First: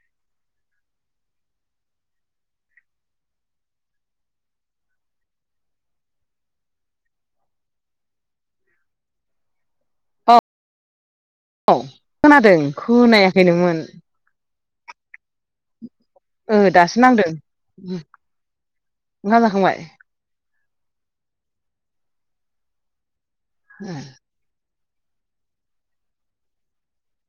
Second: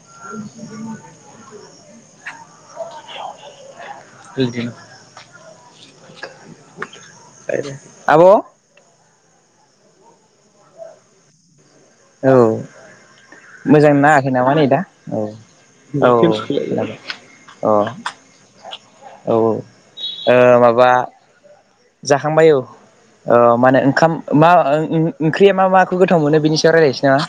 [unintelligible] जोंनिथिं आब' अ औ औ खोनादों खोनायाखैनोमोन मोजां नाङाखै नामा नै दा औ ओ औ दासो नांदों अ औ ओंखाम ओ जाखांबाय माबा बा जाखांबाय औ ओ माने ओंखाम मा ओ ओव ओंख्रिया मा माखौ गोथाव मोनो बिनि सायाव रायलायनोसै नामा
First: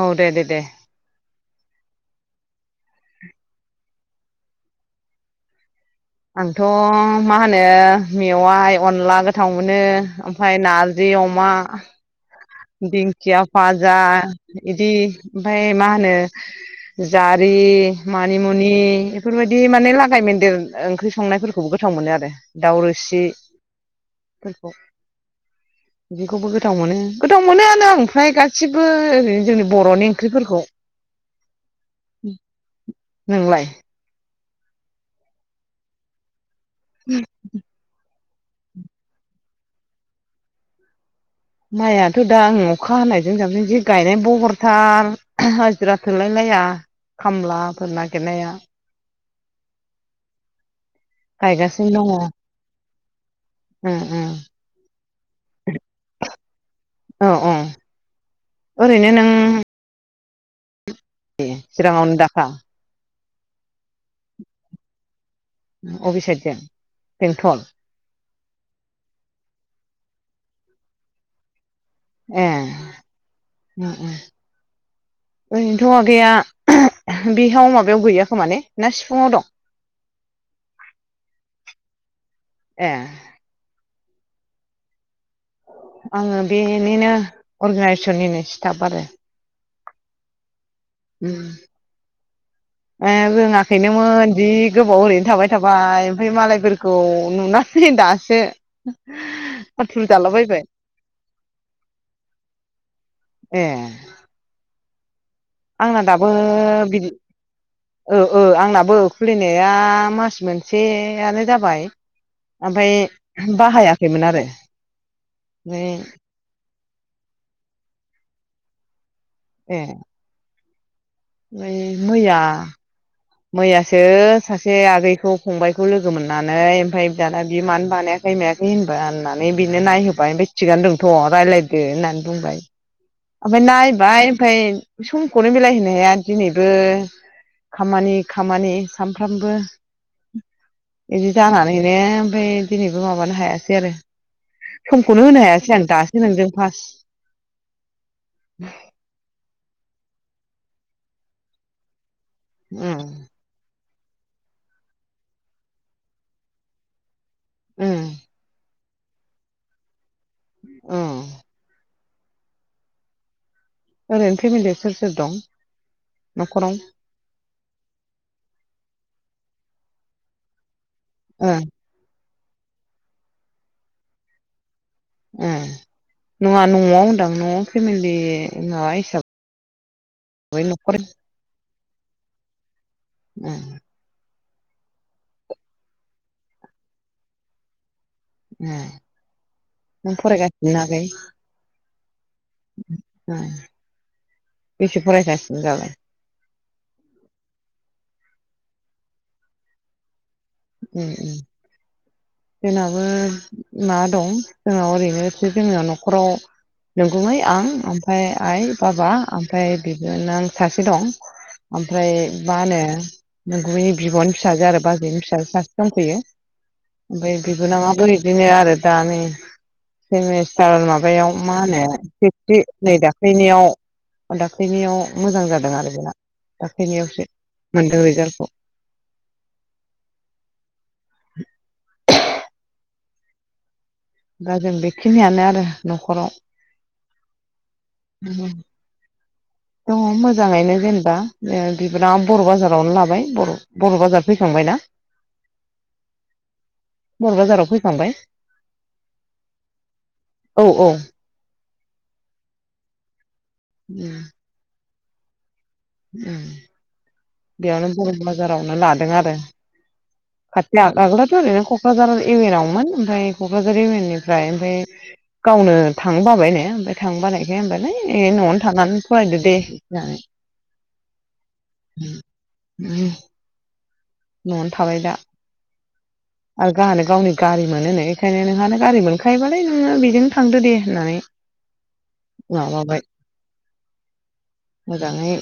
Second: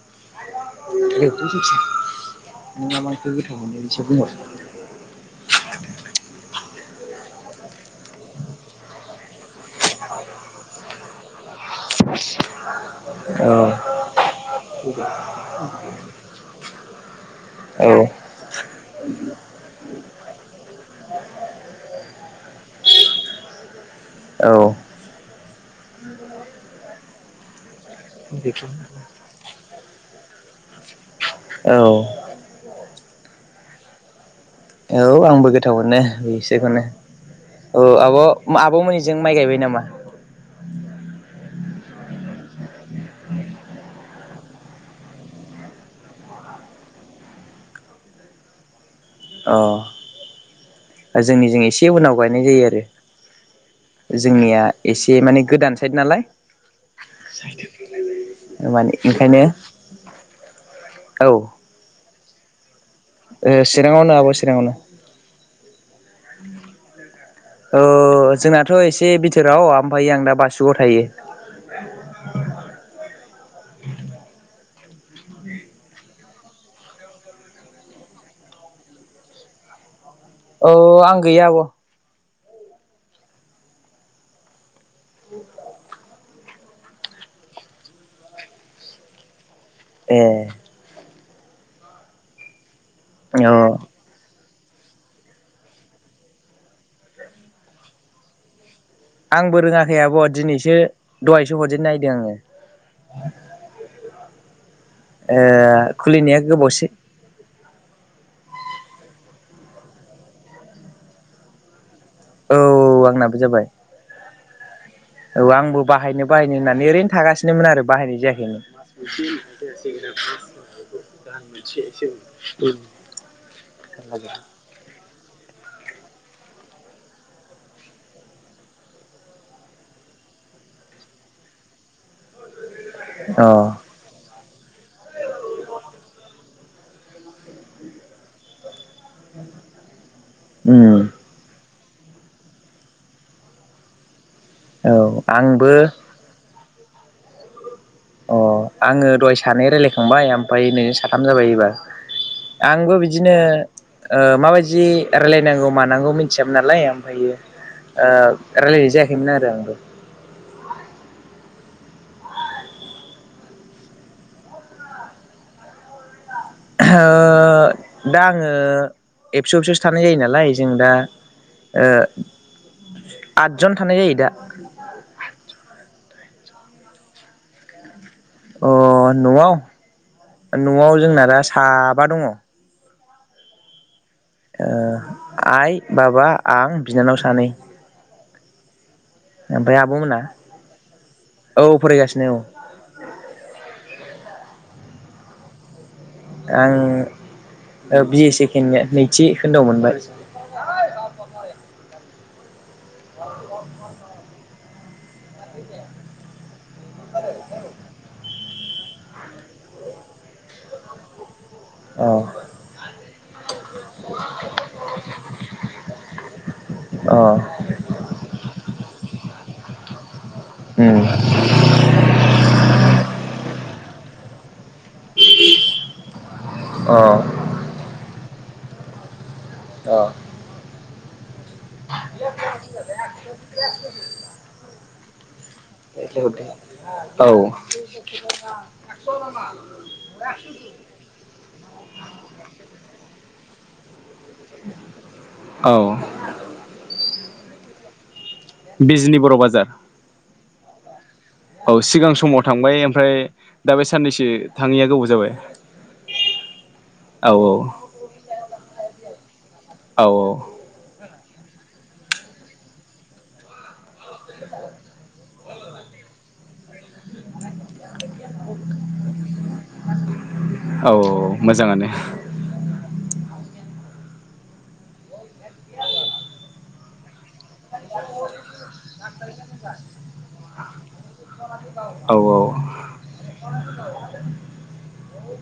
औ दे-दे-दे [unintelligible] आंथ' मा होनो मेवाइ अनला गोथाव मोनो ओमफाय नारजि अमा [inaudible] दिंखिया औ फाजा इदि ओमफाय मा होनो जारि मानिमुनि एफोरबायदि माने लागाय मोनदेर ओंख्रि संनायफोर खौ गोथाव मोनो आरो दाउ रोसि औ फोरखौ जेखौबो गोथाव मोनो गोथाव मोनोआनो ओमफ्राय गासिबो ओरैनो जोंनि बर'नि ओंख्रिफोरखौ औ नोंलाय? औ आंबो गोथाव मोनो बेखौनो औ आब' आब'मोननिजों माइ गायबाय नामा? माइआथ' दा आं अखा हानायजों जाबजों जि गायनाय बहरथार हाजिरा थोलायलाया खामलाफोर नागिरनाया औ जोंनिजों एसे गायगासिनो उनाव गायनाय जायो आरो दङ उम उम जोंनिया एसे माने गोदान साइद नालाय औ औ मानि ओंखायनो [unintelligible] हा ए चिराङावनो आब' चिराङावनो अबे साइडखै बेंटन ओ जोंनाथ' एसे बिथोराव आमफाय आं दा बासुगाव थायो ए ओ ओ ओरैनोथ' आगैया बेहाव माबायाव गैया खोमा ने ना सिफुङाव दं? औ आं गैया आब' ए आङो बेनिनो अर्गेनाइजेसननिनो स्टाफ आरो ए ओम ए अ रोङाखैनोमोन जि गोबाव ओरैनो थाबाय थाबाय ओमफाय मालायफोरखौ नुनानै दासो आंबो रोङाखै आथुर आब' जालाबायबाय दिनैसो दहायसो हरजेन नायदों आङो ए ओ आंना दाबो खुलिनाया गोबावसे बिदि ओ ओ आंनाबो खुलिनाया मास मोनसेयानो जाबाय औ आंनाबो आमफाय जाबाय बाहायाखैमोन आरो औ आंबो ओमफ्राय बाहायनो बाहायनो होननानै ओरैनो थागासिनोमोन आरो बाहायनाय जायाखैनो [unintelligible] [unintelligible] ए मैया मैयासो सासे आगैखौ फंबायखौ लोगो मोननानै ओमफ्राय दाना बि मानो बानायाखै मायाखै होनबा होननानै बिनो नायहोबाय ओमफफ्राय थिगानो दंथ' रायज्लायदो होननानै बुंबाय अ ओमफ्राय नायबाय ओमफाय समखौनो मिलायहोनो हाया दिनै खामानि खामानि सानफ्रामबो उम बिदि जाना बानाय ओमफ्राय दिनैबो माबानो हायासै आरो औ समखौनो होनो हायासै आंबो आं दासो नोंदों बास अ आङो दहाय सानै रायलायखांबाय। ओमफ्राय नोंजों साथाम जाबाय एबार। आंबो उम बिदिनो माबायदि रायलायनांगौ मानांगौ मिथियामोन नालाय ओमफ्रायो उम ओ रायलायनाय जायाखै खौमोन आरो आंबो। औ ओरैनो फेमिलिया सोर सोर दं? न'खराव ओहो दा आङो एबसु आवसो थानाय जायो नालाय जों दा। ओं ओ आदजन थानाय जायो दा। ओम नङा न'आव होनदां न'आव फेमिलि। अ माबा हिसाबै न'आव न'आव न'खर जोंना दा साब बा दङ। [inaudible] ओ आइ बाबा आं बिनानाव सानै। ओम ओमफ्राय नों आब'मोना फरायगासिनो आगै? [unintelligible] ओम बेसे फरायगासिनो दालाय? आं बि ए सेकेण्ड नैथि खोन्दाआव मोनबाय। उम उम जोंनाबो माबा दं जोंनाव ओरैनोसो जोंन न'खराव नोंगुमै आं ओमफ्राय आइ बाबा ओमफ्राय बिबोनां सासे दं। अ ओमफ्राय मा होनो नोंगुमैनि बिब'नि फिसाजो आरो बाजैनि फिसाज सासे दंफैयो अ ओमफ्राय बिबोनांआबो बिदिनो आरो दा नै सेमिस्टार उम माबायाव मा होनो से नै दाख्लैनियाव दाखलैनियाव मोजां जादों आरो बेना। अ दाखैनायावसो मोनदों रिजाल्टखौ। अ दा जों बेखिनियानो आरो न'खराव। औ दङ मोजाङैनो जेनेबा बिबारां बर' बाजारावनो लाबाय बर' बाजार फैखांबायना। औ बर' बाजाराव फैखांबाय? बिजनि बर' बाजार। औ औ। औ सिगां समाव थांबाय ओमफ्राय दा बे उम साननैसो थाङौ गोबाव जाबाय। उम बेयावनो बरम बाजारावनो लादों आरो। खाथिया गाग्लोब बे ओरैनो'कझार इउएनवमोन ओमफ्राय क'क्राझार इउएन नि ओमफ्राय ओमफ्राय गावनो थां बाबाय नो ओमफ्राय थां बानायखाय होनबालाय न'आवनो थांनानै फरायदो दे इदि होननानै। औ औ मोजाङानो न'आव नो थाबाय दा। आरो गाहानो गावनि गारि मोनोनो बेखायनो नोंहानो गारि मोनखायोबालथाय नोङो बेजोंनो थांदो दे होननानै औ औ माबाबाय मोजाङै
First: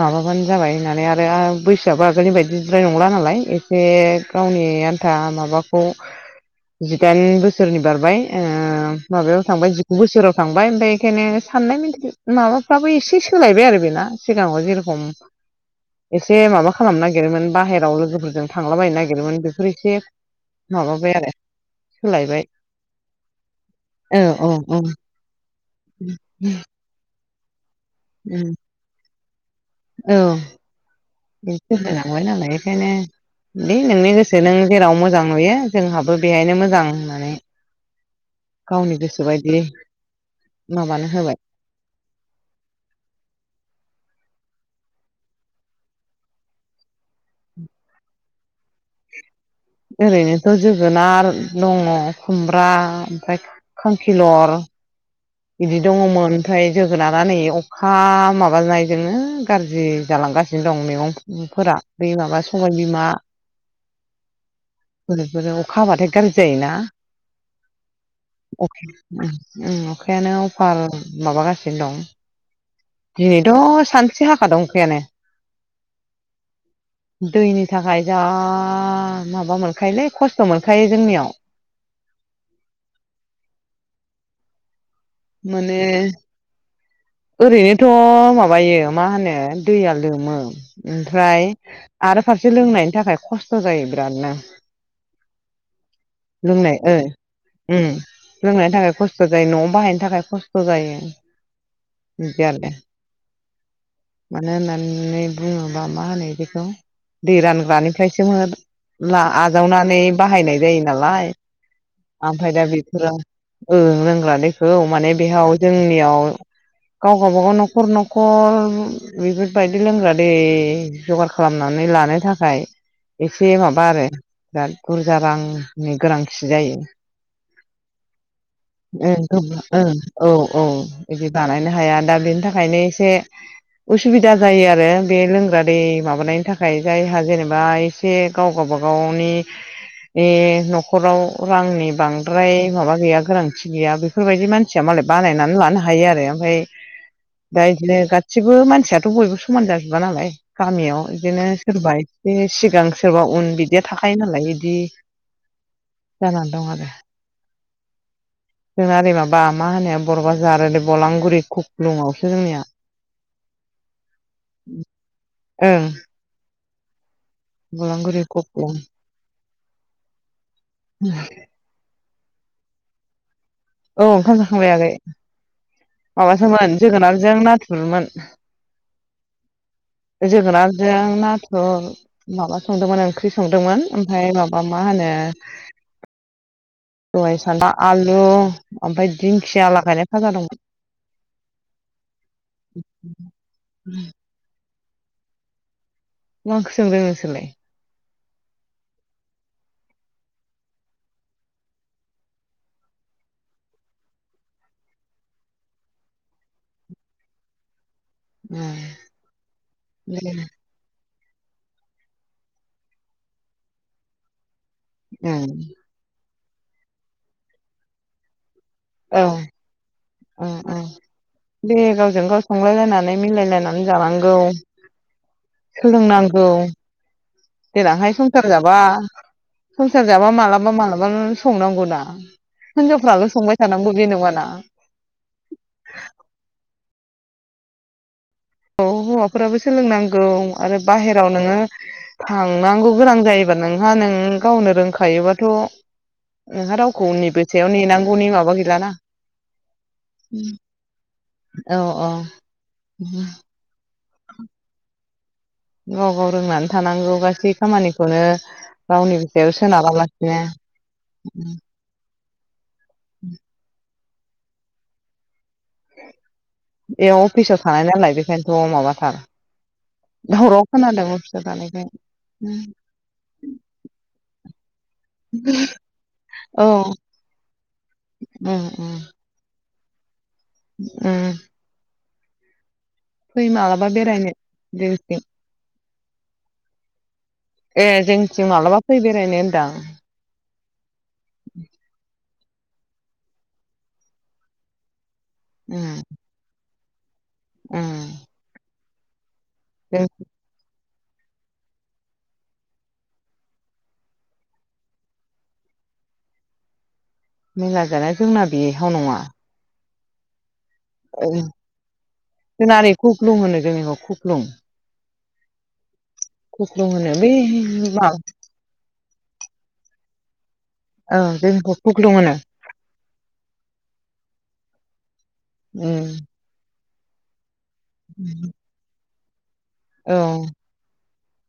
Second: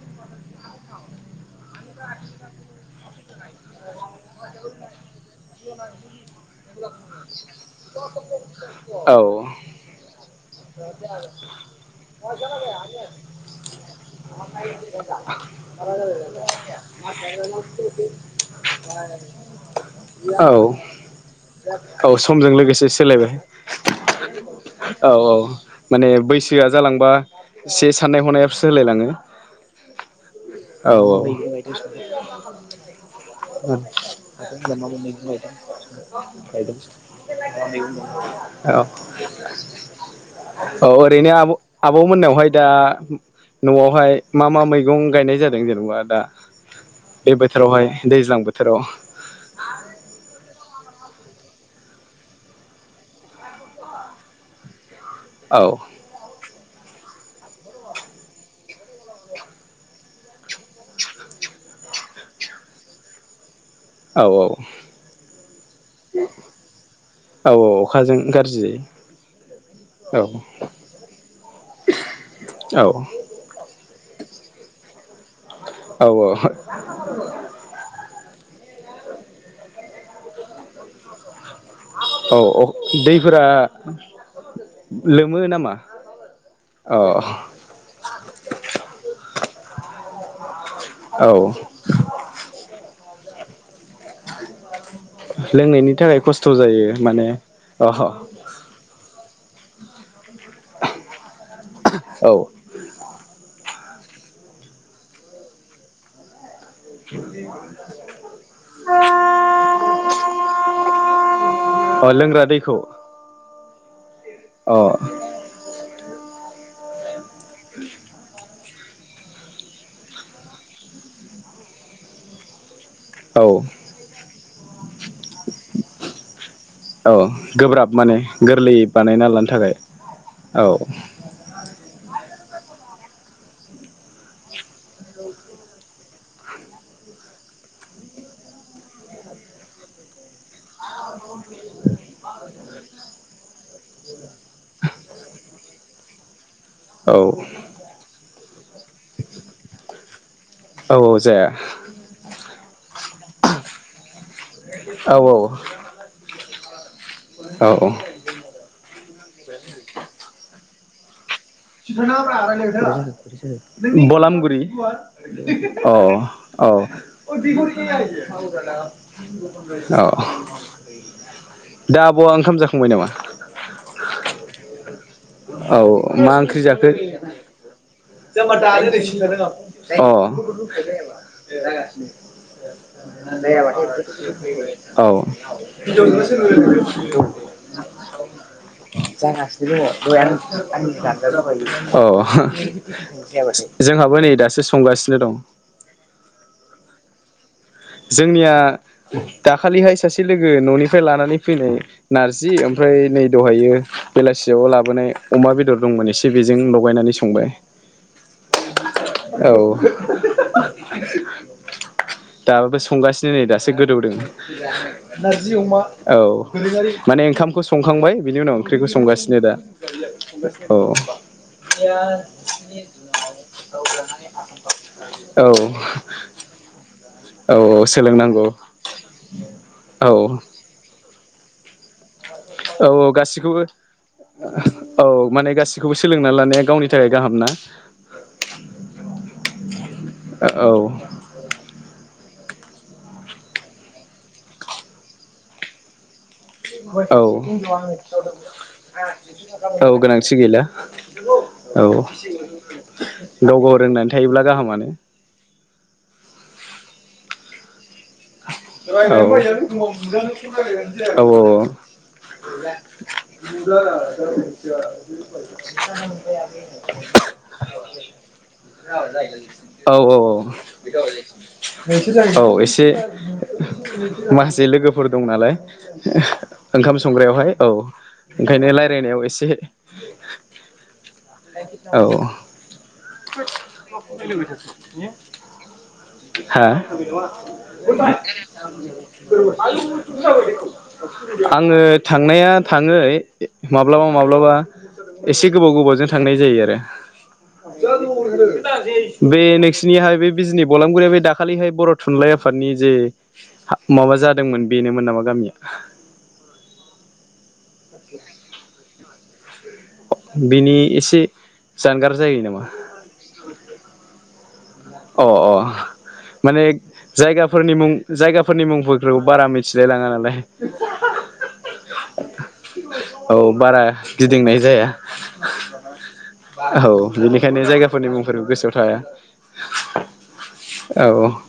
माबाबानो जाबाय होननानै आरो बैसोआबो आगोलनि बायदि जिद्राय नंला नालाय एसे गावनि आन था मा माबाखौ जिदाइन बोसोरनि बारबाय ओ औ माबायाव थांबाय जिगु बोसोराव थांबाय ओमफाय एखायनो साननाय साननाय मेन्टेलि माबा बो एसे सोलायबाय आरो बेना सिगाङाव जेरखम एसे माबा खालामनो नागिरोमोन बाहेरायाव लोगोफोरजों थांलाबायायनो नागिरोमोन बे फोर एसे। औ माबाबाय आरो औ सोलायबाय समजों लोगोसे सोलायबाय औ औ औ औ माने बैसोआ जालांबा एसे साननाय उम हनायाबो सोलायलाङो। औ औ बेस होनोलांबाय नालाय बेखायनो दे नोंनि गोसो नों जेराव मोजां औ नुयो जोंहाबो बेहायनो मोजां होननानै गावनि गोसो बायदि माबानो औओरैनो होबाय आब आब मोनावहाय दा न'आव बहाय मा मा मैगं गायनाय जादों जेनेबा दा बे बोथोरावहाय दैज्लां बोथोराव? ओरैनोथ' जोगोनार दङ खुमब्रा ओमफ्राय खांखिलर। औ बिदि दङमोन ओमफ्राय जोगोनारा नै अखा माबानायजोंनो गाज्रि जालांगासिनो दं मैगंफोरा बै माबा सबाय बिमा। औ मुलिफोरजों अखा हाबाथाय गाज्रि जायोना औ अखाजों औ गाज्रि ओं अखा जायो अखायानो अफार माबागासिनो दं। औ दिनैथ' सान से हाखादों अखायानो। औ दैनि थाखाय जा आ माबा मोनखायोलै खस्थ' मोनखायो जोंनियाव। औ औ दैफोरा लोमो नामा? माने अ ओरैनोथ माबायो मा होनो दैया लोमो औ ओमफ्राय आरो फारसे लोंनायनि थाखाय खस्थ जायो बिरादनो लोंनायनि थाखाय खस्थ लोंनाय जायो ओ माने उम अ लोंनायनि थाखाय खस्थ जायो नआव बाहायनो थाखाय खस्थ जायो [unintelligible] औ मानो होननानै बुंङोबा मा होनो बेखौ दै रानग्रानिफ्रायसोम आजावनानै बाहायनाय जायो नालाय अ लोंग्रा ओमफ्राय दा दैखौ बेफोरो ओ ग्रा दैखौ अ माने बेयाव जोंनियाव औ गावबा गाव नखर नखर बेफोरबायदि लोंग्रा दै जगार खालामनानै लानो थाखाय औ एसे माबा आरो बिराद बुरजा रांनि गोनांथि जायो औ गोब्राब माने गोरलै ओं बानायना लानो थाखाय गोब्रा ओं औ बिदि बानायनो हाया दा बेनि थाखायनो एसे उसुबिदा जायो आरो बे लोंग्रा दै माबानायनि थाखाय जायहा जेनेबा एसे गाव गावबाागावनि नखराव रांनि बांद्राय माबा गैया गोनांथि गैया बेफोरबायदि मानसिया मालाय बानायनानै लानो हाग हायो आरो ओमफ्राय औ दा इदिनो गासिबो मानसियाथ बयबो समान जाजोबा नालाय औ गामियाव बिदिनो जाया सोरबा एसे सिगां सोरबा उन बिदिया थाखायो नालाय बिदि औ औ जानानै दं आरो औ औ जोंना ओरै माबा मा होनो बर ब्रााजार ओरै बलांगुरि खुख्लुङावसो जोंनिया [unintelligible] बलामगुरि ओं अ औ [unintelligible] अ बलांगुरि गब्लं दा अवा ओंखाम जाखांबाय नामा औ ओंखाम जाखांबाय आगै औ मा ओंख्रि माबासोमोन जाखो जोगोनारजों नाथुरमोन [unintelligible] [inaudible] जोगोनारजों नाथुर माबा संदोंमोन ओंख्रि संदोंमोन ओमफ्राय माबा मा अ औ होनो जागासिनो साइ सान्दा आलु ओमफ्राय दिंखिया लागायनाय फाजा दंमोन [unintelligible] जोंहाबो नै दासो संगासिनो दं मा ओंख्रि संदों नोंसोरलाय? जोंनिया दाखालिहाय सासे लोगो न'निफ्राय लानानै फैनाय नारजि ओमफ्राय नै दहायो बेलासियाव लाबोनाय अमा बेदर दंमोन एसे बेजों लगायनानै संबाय। औ दाबो बे संगासिनो नै दासो गोदौदों। नारजि अमा औ माने ओंखामखौ संखांबाय बिनि उनाव ओंख्रिखौ औ संगासिनो दा औ औ दे औ गावजों गाव संलायलायनानै मिलायलायनानै जानांगौ। सोलोंनांगौ औ देनांहाय सोलोंनांगौ संसार जाबा संसार औ जाबा मालाबा मालाबा संनांगौना औ औ गाससिखौबो औ माने गासिखौबो सोलोंना लानाया गावनि थाखाय गाहामना औ हौवाफोराबो सोलोंनांगौ औ आरो बाहेराव नोङो थांनांगौ गोनां जायोबा नोंहा नों गावनो रोंखायोबाथ' नोंहा औ रावखौनिबो सायाव नेनांगौनि माबा गैलाना औ गोनांथि गैला। औ गाव गाव रोंनानै थायोब्ला गाहामानो। गाव गाव रोंनानै थानांगौ गासै खामानि औ औ सोनाबालासिनो औ औ [inaudible] [inaudible] [inaudible] बेयाव अफिसाव थानाय नालाय बेखायनोथ' माबाथार औ दराव खोनादों अफिसाव थानायखाय औ एसे माखासे लोगोफोर दं नालाय औ ओंखाम संग्रायावहाय औ उम ओंखायनो उम लायरायनायाव एसे [inaudible] उम औ फै मालाबा बेरायनो जोंथिं हा? [inaudible] ए जोंथिं मालाबा फै बेरायनो होनदां आङो थां नाया थाङो माब्लाबा माब्लाबा एसे गोबाव उम गोबावजों थांनाय जायो आरो उम [inaudible] बे जों नोंसिनिहाय बे बिजनि बलां [unintelligible] दाखालैहाय बर' थुनलाइ आफादनि जे हा माबा जादोंमोन बेनोमोन नामा गामिया मेला जानाया जोंना बेहाव नङा बेनि एसे औ जानगार जायो नामा जोंना ओरै खुख्लुं होनो जोंनिखौ खुख्लुं अ अ माने खुख्लुं होनो बै जायगाफोरनि मुं माबा जायगाफोरनि मुंफोर बेफोरखौ बारा मिथिलायलाङा औ जोंनिखौ खुख्लु होनो औ बारा गिदिंनाय जाया उम औ बेखायनो जायगाफोरनि मुंफोरबो गोसोआव थाया [inaudible] औ औ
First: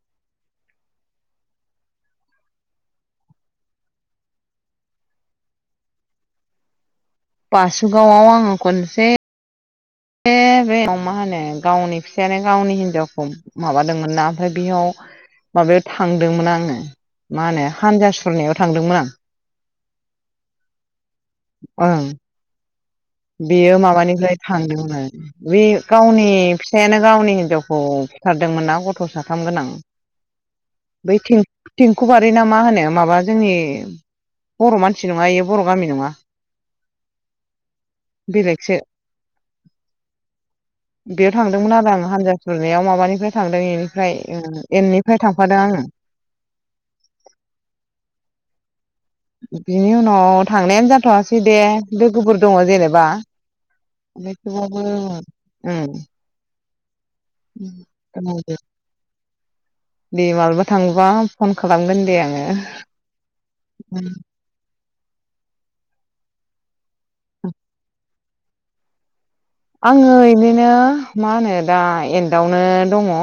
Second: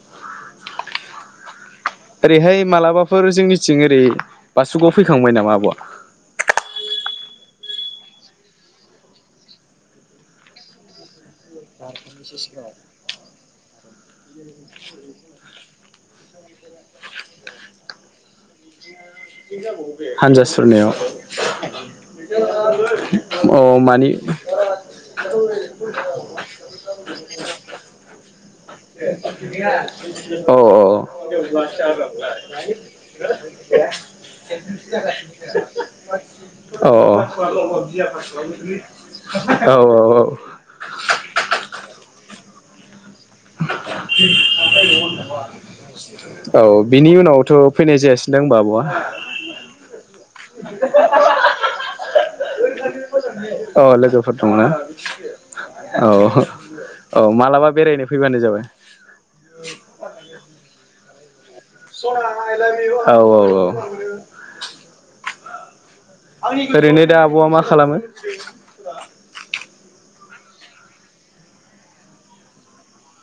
ओरैहाय मालाबाफोर जोंनिथिं ओरै बासुगाव फैखांबाय नामा आब'आ बासुगावआव आङो खनसे से बे अ मा होनो गावनि फिसायानो गावनि हिनजावखौ माबादोंमोन ना ओमफ्राय बेयाव माबायाव थांदोंमोन आङो मा होनो हानजा सुरनायाव थांदोंमोन आं हानजा सुरनायाव [inaudible] अ बियो मानि माबानिफ्राय अ थांदोंमोन आरो बे गावनि फिसायानो गावनि हिनजावखौ फुथार अ बै थेंखुबारि ना मा होनो माबा जोंनि औ बर' मानसि नङा इयो बर' गामि नङा औ बेलेगसो औ बेयाव थांदोंमोन आरो आं औ हानजा सुरनायाव माबानि थांफादों आङो औ बिनि उनावथ' फैनाय जायसिनो दां ओमबा आब'आ बिनि उनाव औ थांनायानो जाथ'सै दे लोगोफोर दङ जेनेबा अ लोगोफोर दंना औ [unintelligible] बेरायनो फैबानो जाबाय दे मालाबा थांबा फन खालामगोन दे सना आङो आइ लाभ इउ [inaudible] औ-औ-औ [inaudible] ओरैनो दा आब'आ मा खालामो। [inaudible] आङो इदिनो मा होनो दा एन्दआवनो दङ।